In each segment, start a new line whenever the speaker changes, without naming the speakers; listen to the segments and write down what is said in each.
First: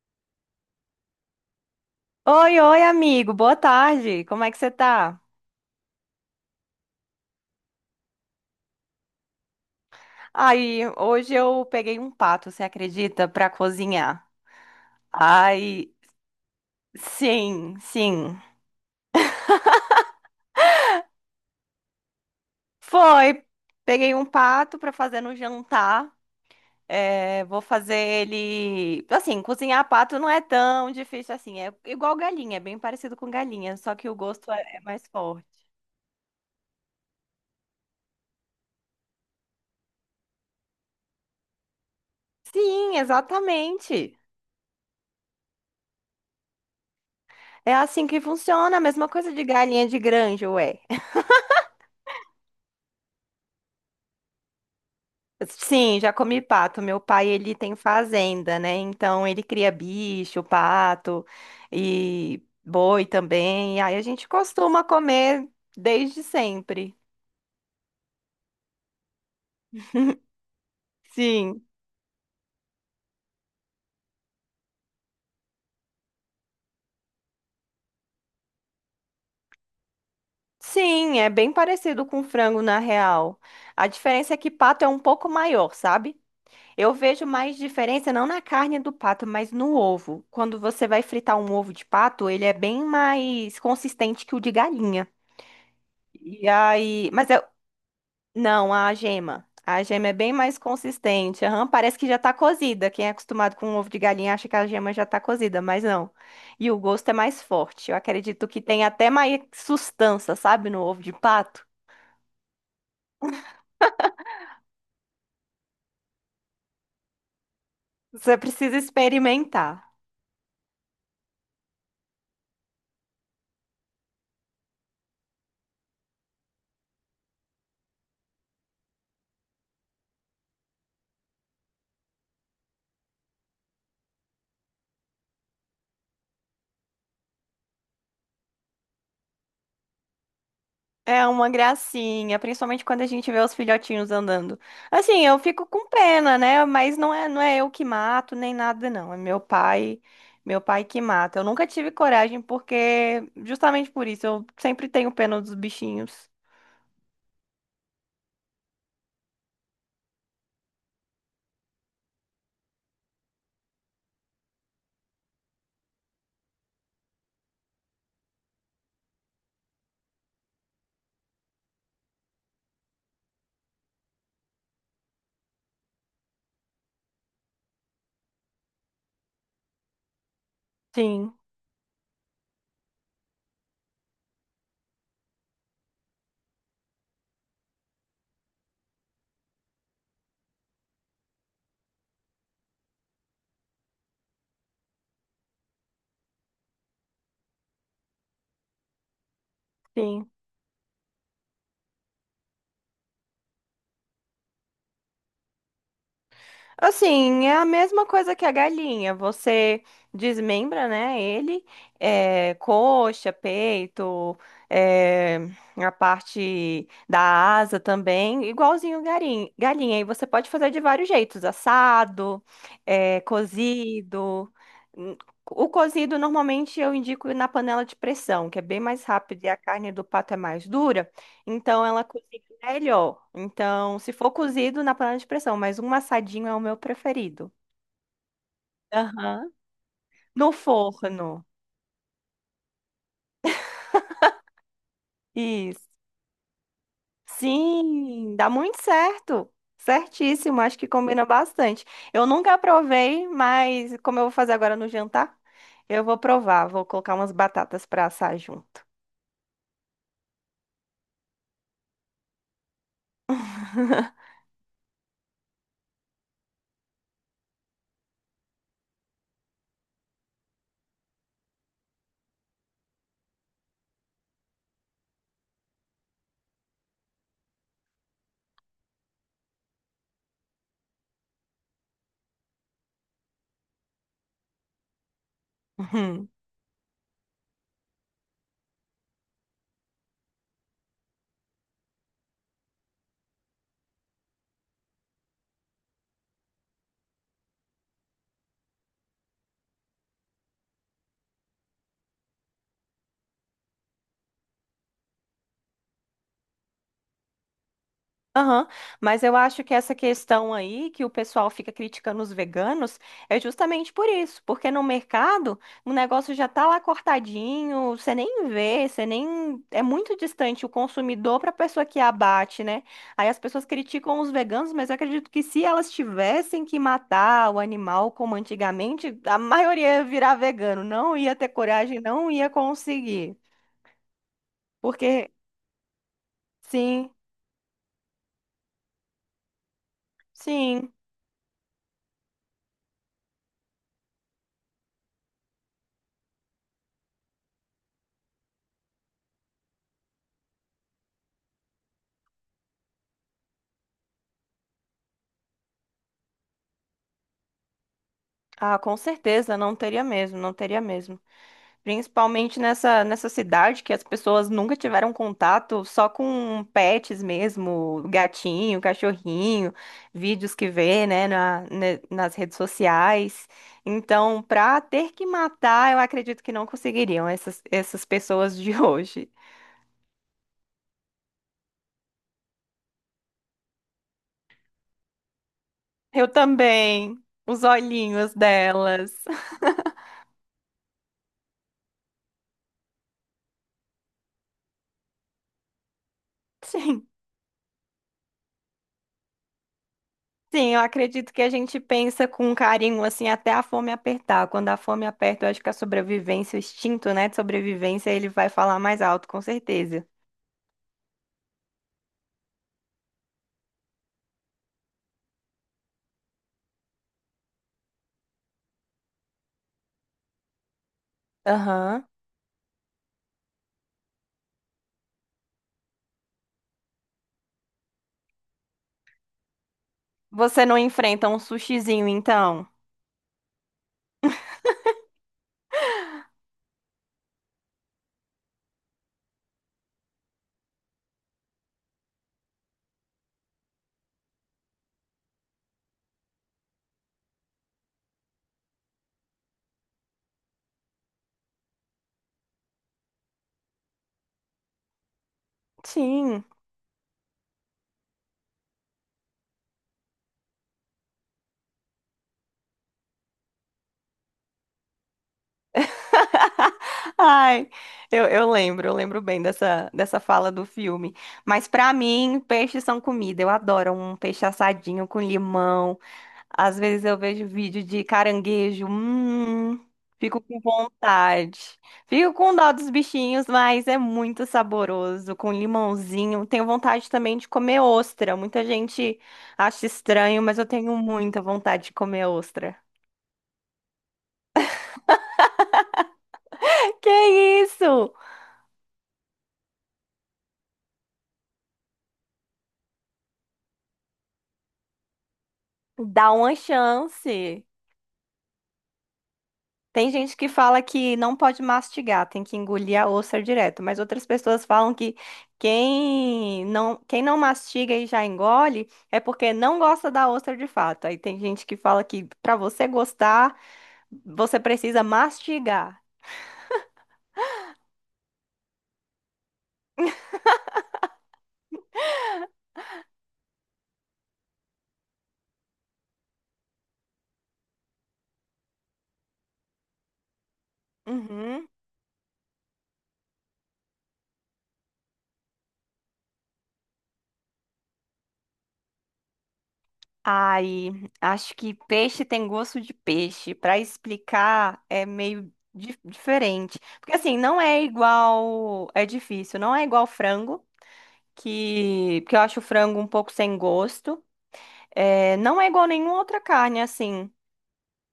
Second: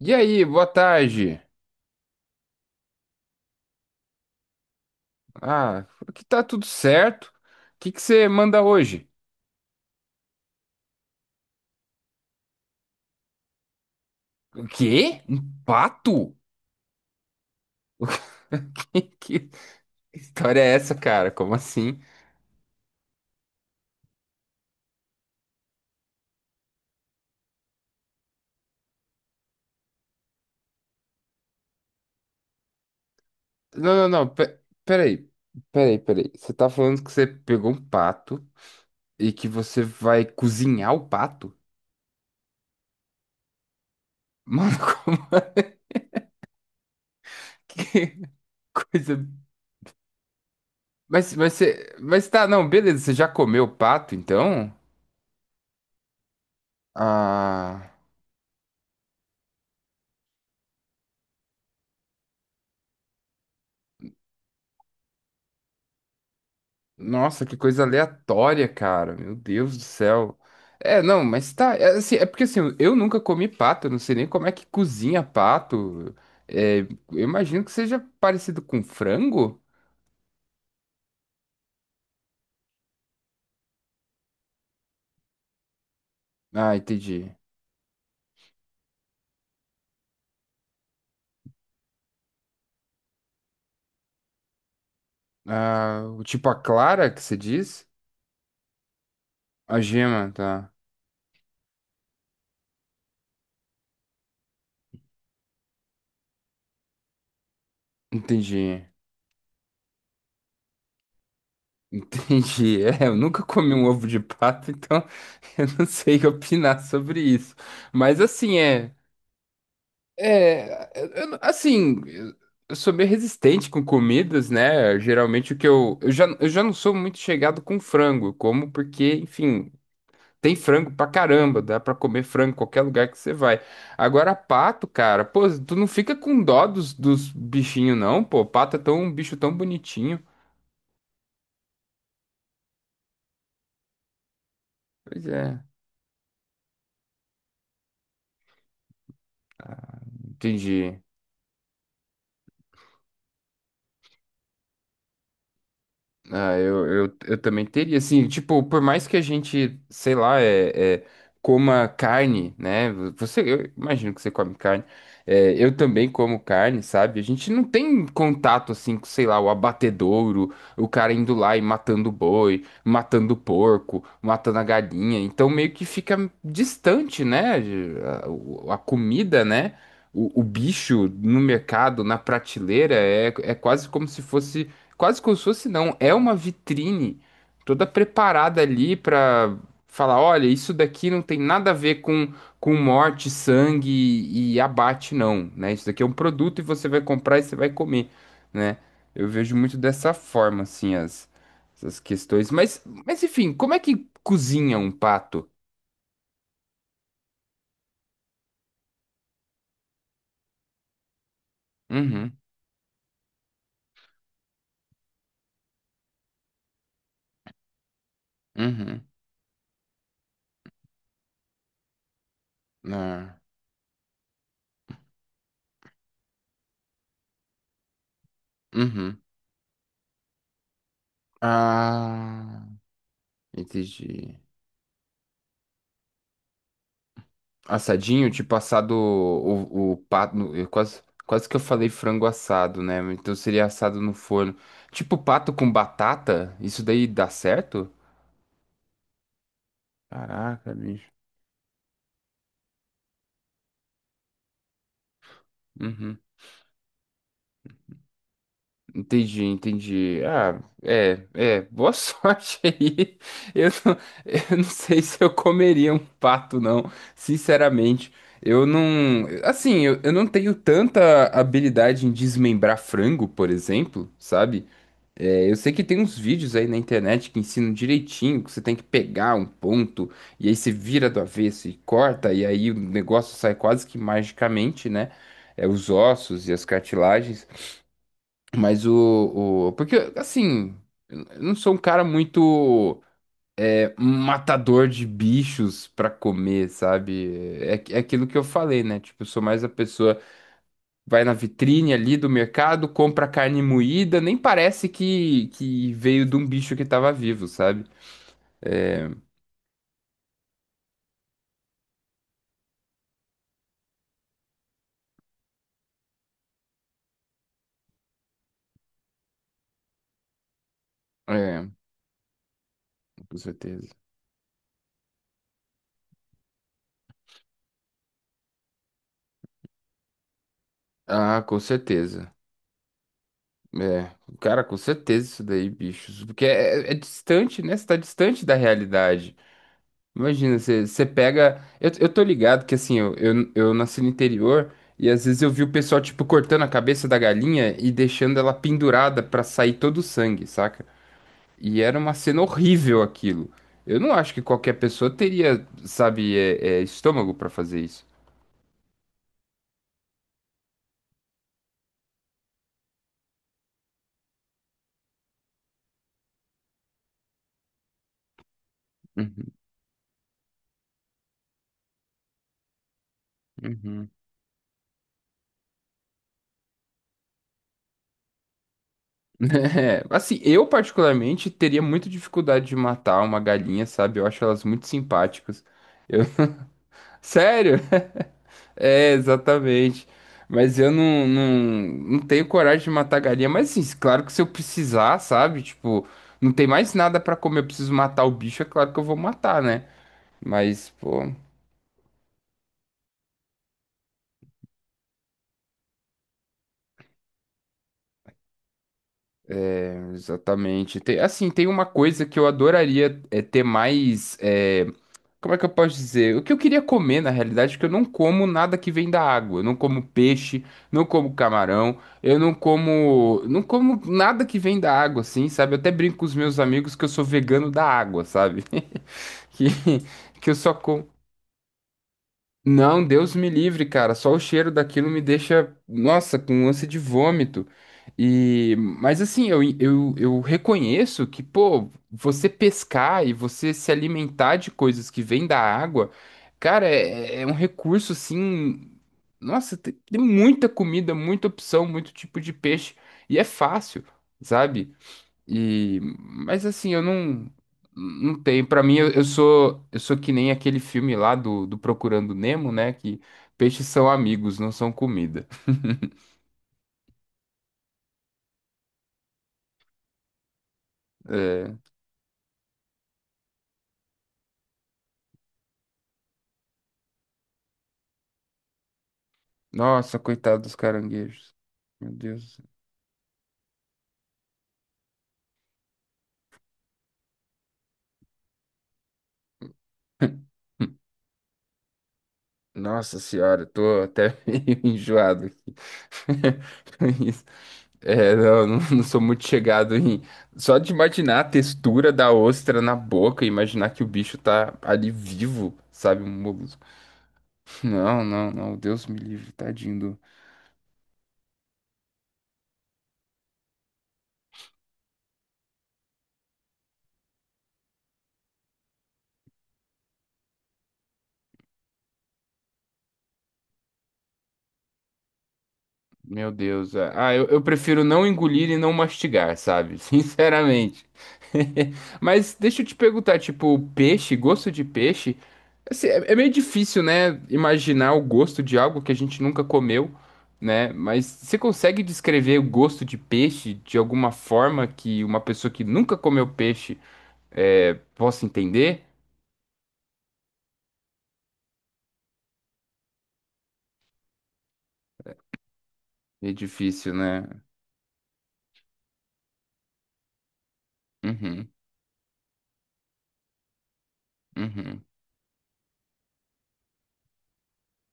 E aí, boa tarde.
Oi, oi, amigo. Boa tarde. Como é que você tá?
Ah, aqui tá tudo certo. O que que você manda hoje?
Aí, hoje eu peguei um pato, você acredita, pra cozinhar.
O quê? Um
Ai,
pato?
sim, sim.
Que história é essa, cara? Como assim?
Foi. Peguei um pato pra fazer no jantar. É, vou fazer ele. Assim, cozinhar pato não é tão difícil assim. É igual galinha, é bem parecido com galinha, só
Não, não,
que o
não.
gosto é mais
Peraí.
forte.
Peraí. Você tá falando que você pegou um pato e que você vai cozinhar o pato?
Sim, exatamente.
Mano, como
É assim
que
que funciona, a mesma
coisa.
coisa de galinha de granja, ué.
Mas você. Mas tá, não, beleza. Você já comeu o pato, então?
Sim, já comi pato. Meu pai, ele tem
Ah.
fazenda, né? Então ele cria bicho, pato e boi também. E aí a gente costuma comer desde sempre.
Nossa, que coisa aleatória, cara. Meu Deus do céu. É, não, mas
Sim.
tá. É porque assim, eu nunca comi pato, eu não sei nem como é que cozinha pato. Eu imagino que seja parecido com frango.
Sim, é bem parecido com frango na real. A diferença é que pato é um pouco maior, sabe?
Ah,
Eu vejo
entendi.
mais diferença não na carne do pato, mas no ovo. Quando você vai fritar um ovo de pato, ele é bem mais consistente que o de galinha.
Ah, o tipo
E
a clara
aí,
que
mas
você
é-
diz?
Não, a gema.
A
A gema é
gema,
bem mais
tá.
consistente. Aham, parece que já tá cozida. Quem é acostumado com ovo de galinha acha que a gema já tá cozida, mas não. E o gosto é mais forte. Eu acredito que
Entendi.
tem até mais sustância, sabe, no ovo de pato.
Entendi. Eu nunca comi um ovo de pato, então eu não sei opinar sobre isso. Mas
Você
assim,
precisa
é.
experimentar.
Assim, eu sou meio resistente com comidas, né? Geralmente o que eu já não sou muito chegado com frango, eu como porque, enfim, tem frango pra caramba, dá pra comer frango em qualquer lugar que você vai. Agora, pato, cara, pô, tu não fica com dó dos bichinhos, não, pô, pato é tão, um bicho tão bonitinho.
É uma gracinha, principalmente quando a gente vê os filhotinhos andando.
Pois
Assim, eu
é,
fico com pena, né? Mas não é eu que mato nem nada, não. É meu pai
entendi.
que mata. Eu nunca tive coragem porque, justamente por isso, eu sempre tenho pena dos bichinhos.
Ah, eu também teria, assim, tipo, por mais que a gente, sei lá, é, coma carne, né? Eu imagino que você come carne. É, eu também como carne, sabe? A gente não tem contato, assim, com, sei lá, o abatedouro, o cara indo lá e matando o boi, matando o porco, matando a galinha. Então, meio que fica distante, né? A, a comida, né? O bicho
Sim,
no mercado, na prateleira, é quase como se fosse quase como se fosse não, é uma vitrine toda preparada ali para falar, olha, isso daqui não tem nada a ver com morte, sangue e abate não, né? Isso daqui é um produto e você vai comprar e você vai comer, né? Eu vejo muito dessa
sim.
forma assim as essas questões, mas enfim, como é que cozinha um pato?
Assim, é a mesma coisa que a galinha. Você desmembra, né, ele,
Uhum,
coxa, peito, é, a parte da asa também, igualzinho
uhum,
galinha. E você pode fazer de vários jeitos, assado,
ah,
cozido. Hum, O cozido normalmente eu indico na panela de pressão, que é bem mais
uhum.
rápido e a carne do pato é mais dura. Então ela cozinha
Ah,
melhor. Então, se for
entendi.
cozido na panela de pressão, mas um assadinho é o meu preferido.
Assadinho, tipo assado
Aham.
o pato.
No
No- eu Quase,
forno.
quase que eu falei frango assado, né? Então seria assado no forno. Tipo pato com
Isso.
batata? Isso daí dá certo?
Sim, dá muito certo. Certíssimo,
Caraca,
acho que
bicho.
combina bastante. Eu nunca provei, mas como eu vou fazer agora no jantar, eu vou
Uhum.
provar. Vou colocar umas batatas para assar junto.
Entendi. Boa sorte aí. Eu não, eu não sei se eu comeria um pato, não. Sinceramente, eu não. Assim, eu não tenho tanta habilidade em desmembrar frango, por exemplo, sabe? Eu sei que tem uns vídeos aí na internet que ensinam direitinho, que você tem que pegar um ponto e aí você vira do avesso e corta, e aí o negócio sai quase que magicamente, né? É, os ossos e as cartilagens. Mas porque, assim, eu não sou um cara muito matador de bichos pra comer, sabe? É, é aquilo que eu falei, né? Tipo, eu sou mais a pessoa vai na vitrine ali do mercado, compra carne moída, nem parece que veio de um bicho que estava vivo, sabe?
Aham.
É,
Mas eu acho que essa questão aí que o pessoal fica criticando os veganos é justamente por isso, porque no mercado o negócio já tá lá cortadinho, você nem vê, você nem. É muito distante o consumidor para a
é,
pessoa que abate, né? Aí
com
as pessoas
certeza.
criticam os veganos, mas eu acredito que se elas tivessem que matar o animal como antigamente, a maioria ia virar vegano, não ia
Ah,
ter
com
coragem, não
certeza.
ia conseguir.
É, cara, com certeza
Porque,
isso daí, bichos. Porque é
sim,
distante, né? Você tá distante da realidade. Imagina,
sim.
você pega. Eu tô ligado que assim, eu nasci no interior e às vezes eu vi o pessoal, tipo, cortando a cabeça da galinha e deixando ela pendurada pra sair todo o sangue, saca? E era uma cena horrível aquilo. Eu não acho que qualquer pessoa teria, sabe, estômago pra fazer isso.
Ah, com certeza, não teria mesmo, não teria mesmo. Principalmente nessa cidade que as pessoas nunca tiveram contato só com pets mesmo, gatinho,
Uhum,
cachorrinho, vídeos que vê, né, nas redes sociais.
uhum.
Então, pra ter que matar, eu acredito que não conseguiriam essas pessoas de hoje.
É, assim, eu particularmente teria muita dificuldade de matar uma galinha, sabe? Eu acho elas muito simpáticas. Eu...
Eu também, os
Sério?
olhinhos
É,
delas.
exatamente. Mas eu não, não, não tenho coragem de matar galinha. Mas assim, claro que se eu precisar, sabe? Tipo, não tem mais
Gente.
nada pra comer, eu preciso matar o bicho, é claro que eu vou matar, né?
Sim, eu
Mas, pô.
acredito que a gente pensa com carinho, assim, até a fome apertar. Quando a fome aperta, eu acho que a sobrevivência, o instinto, né, de sobrevivência, ele vai falar mais alto, com certeza.
Exatamente. Tem uma coisa que eu adoraria ter mais. Como é que eu posso dizer? O que eu queria comer, na realidade, é que eu não como nada que vem da água. Eu não como peixe, não como camarão,
Aham.
eu não como. Não como nada que vem da água, assim, sabe? Eu até brinco com os meus amigos que eu sou vegano da água, sabe? Que, que eu
Você
só
não
como.
enfrenta um sushizinho, então?
Não, Deus me livre, cara. Só o cheiro daquilo me deixa, nossa, com ânsia de vômito. E, mas assim, eu reconheço que, pô, você pescar e você se alimentar de coisas que vêm da água, cara, é um recurso assim. Nossa, tem muita comida, muita opção, muito tipo de peixe. E é fácil, sabe? E,
Sim.
mas assim, eu não, não tenho. Pra mim, eu sou que nem aquele filme lá do Procurando Nemo, né? Que peixes são amigos, não são comida.
Ai, eu lembro bem dessa fala do filme. Mas
É,
pra mim, peixes são comida. Eu adoro um peixe assadinho com limão. Às vezes eu vejo vídeo de caranguejo,
nossa,
fico com
coitado dos caranguejos.
vontade.
Meu
Fico com
Deus.
dó dos bichinhos, mas é muito saboroso, com limãozinho. Tenho vontade também de comer ostra. Muita gente acha estranho, mas eu tenho muita vontade de comer ostra.
Nossa senhora, eu tô até meio enjoado aqui. Com isso.
Que isso?
É, não sou muito chegado em. Só de imaginar a textura da ostra na boca, imaginar que o bicho tá ali vivo, sabe? Um
Dá uma
molusco.
chance.
Não, não, não. Deus me livre, tadinho
Tem
do...
gente que fala que não pode mastigar, tem que engolir a ostra direto, mas outras pessoas falam que quem não mastiga e já engole é porque não gosta da ostra de fato. Aí tem gente que fala que para você gostar, você precisa mastigar.
Meu Deus. Ah, eu prefiro não engolir e não mastigar, sabe? Sinceramente. Mas deixa eu te perguntar, tipo, peixe, gosto de peixe? Assim, é meio difícil, né? Imaginar o gosto de algo que a gente nunca comeu, né? Mas você
Uhum.
consegue descrever o gosto de peixe de alguma forma que uma pessoa que nunca comeu peixe possa entender?
Ai, acho que peixe tem gosto de peixe. Para explicar é meio
É
diferente.
difícil,
Porque assim,
né?
não é igual, é difícil, não é igual frango.
Uhum,
Que eu acho o frango um pouco sem gosto.
uhum.
É, não é igual nenhuma outra carne, assim.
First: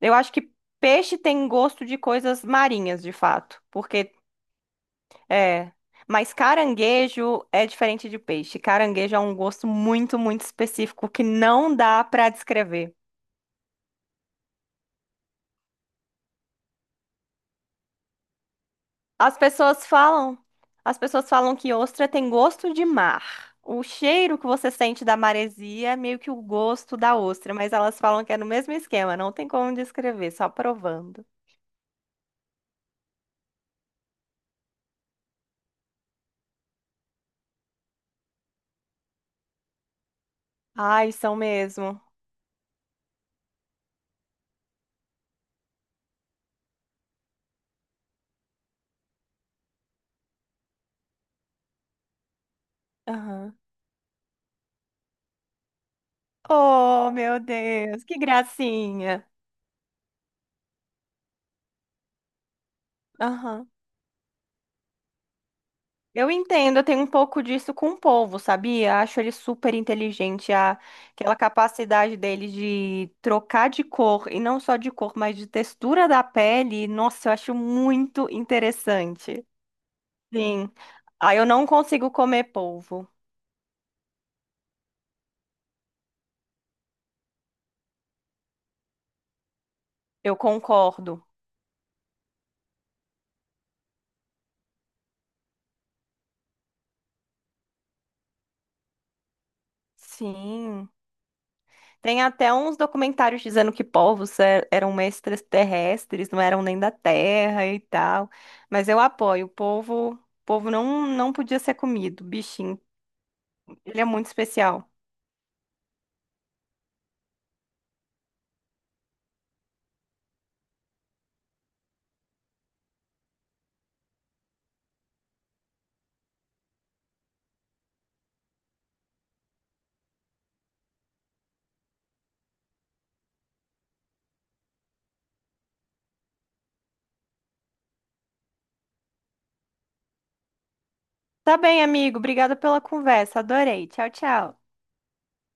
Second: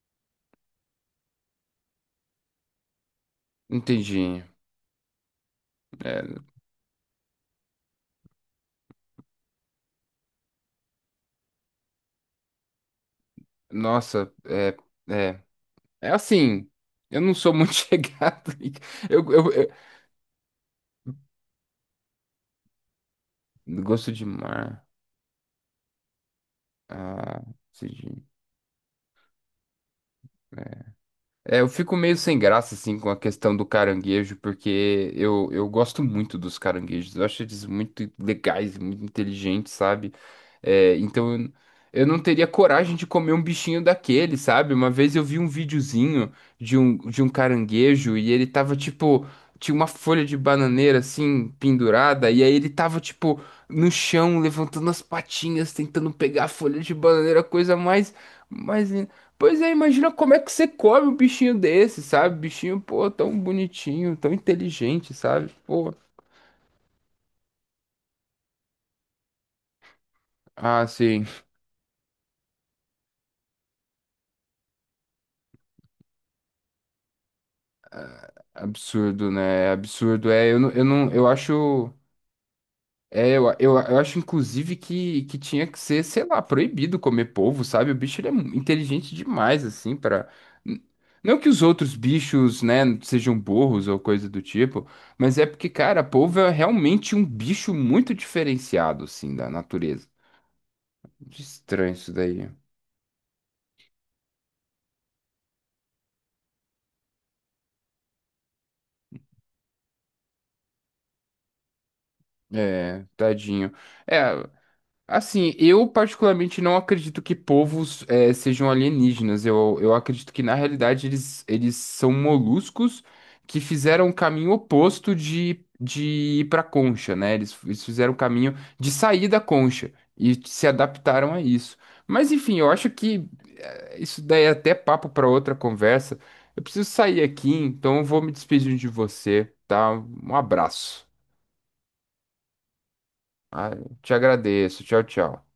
Eu acho que peixe tem gosto de coisas marinhas, de fato. Porque
Entendi.
é.
É,
Mas caranguejo é diferente de peixe. Caranguejo é um gosto muito, muito específico que não dá pra descrever.
nossa, é, é assim. Eu não sou muito chegado. Eu,
As
eu, eu-
pessoas falam, as pessoas falam que ostra tem gosto de mar. O
Gosto de
cheiro que você
mar.
sente da maresia é meio que o gosto da
Ah,
ostra, mas elas falam
decidi.
que é no mesmo esquema, não tem como descrever, só provando.
É, eu fico meio sem graça, assim, com a questão do caranguejo, porque eu gosto muito dos caranguejos. Eu acho eles muito legais, muito inteligentes, sabe? É,
Ai,
então
são mesmo.
eu não teria coragem de comer um bichinho daquele, sabe? Uma vez eu vi um videozinho de um caranguejo e ele tava, tipo, tinha uma folha de bananeira, assim, pendurada, e aí ele tava, tipo,
Aham.
no chão, levantando as patinhas, tentando pegar a folha de
Oh, meu
bananeira, coisa
Deus,
mais...
que
Mas
gracinha.
pois é, imagina como é que você come um bichinho desse, sabe? Bichinho, pô, tão
Aham.
bonitinho, tão inteligente, sabe? Pô.
Eu entendo, eu tenho um pouco disso com o povo, sabia? Acho ele super inteligente,
Ah, sim.
aquela capacidade dele de trocar de cor, e não só de cor, mas de textura da pele. Nossa, eu acho muito
Absurdo,
interessante.
né? Absurdo. É, eu não,
Sim.
eu não, eu
Ah, eu não
acho,
consigo comer polvo.
é, Eu acho inclusive que tinha que ser, sei lá, proibido comer polvo, sabe? O bicho ele é inteligente demais assim para
Eu concordo.
não que os outros bichos, né, sejam burros ou coisa do tipo, mas é porque, cara, polvo é realmente um bicho muito diferenciado assim da natureza.
Sim.
Muito estranho isso
Tem
daí.
até uns documentários dizendo que eram extraterrestres, não eram nem da Terra e tal. Mas eu apoio. O povo, não podia ser comido. Bichinho.
É, tadinho.
Ele é muito
É,
especial.
assim, eu particularmente não acredito que povos sejam alienígenas. Eu acredito que, na realidade, eles são moluscos que fizeram o caminho oposto de ir pra concha, né? Eles fizeram o caminho de sair da concha e se adaptaram a isso. Mas, enfim, eu acho que isso daí é até papo pra outra conversa. Eu preciso sair aqui, então eu vou me despedir de você, tá? Um abraço.
Tá bem, amigo. Obrigada pela conversa.
Ah,
Adorei. Tchau,
te
tchau.
agradeço. Tchau, tchau.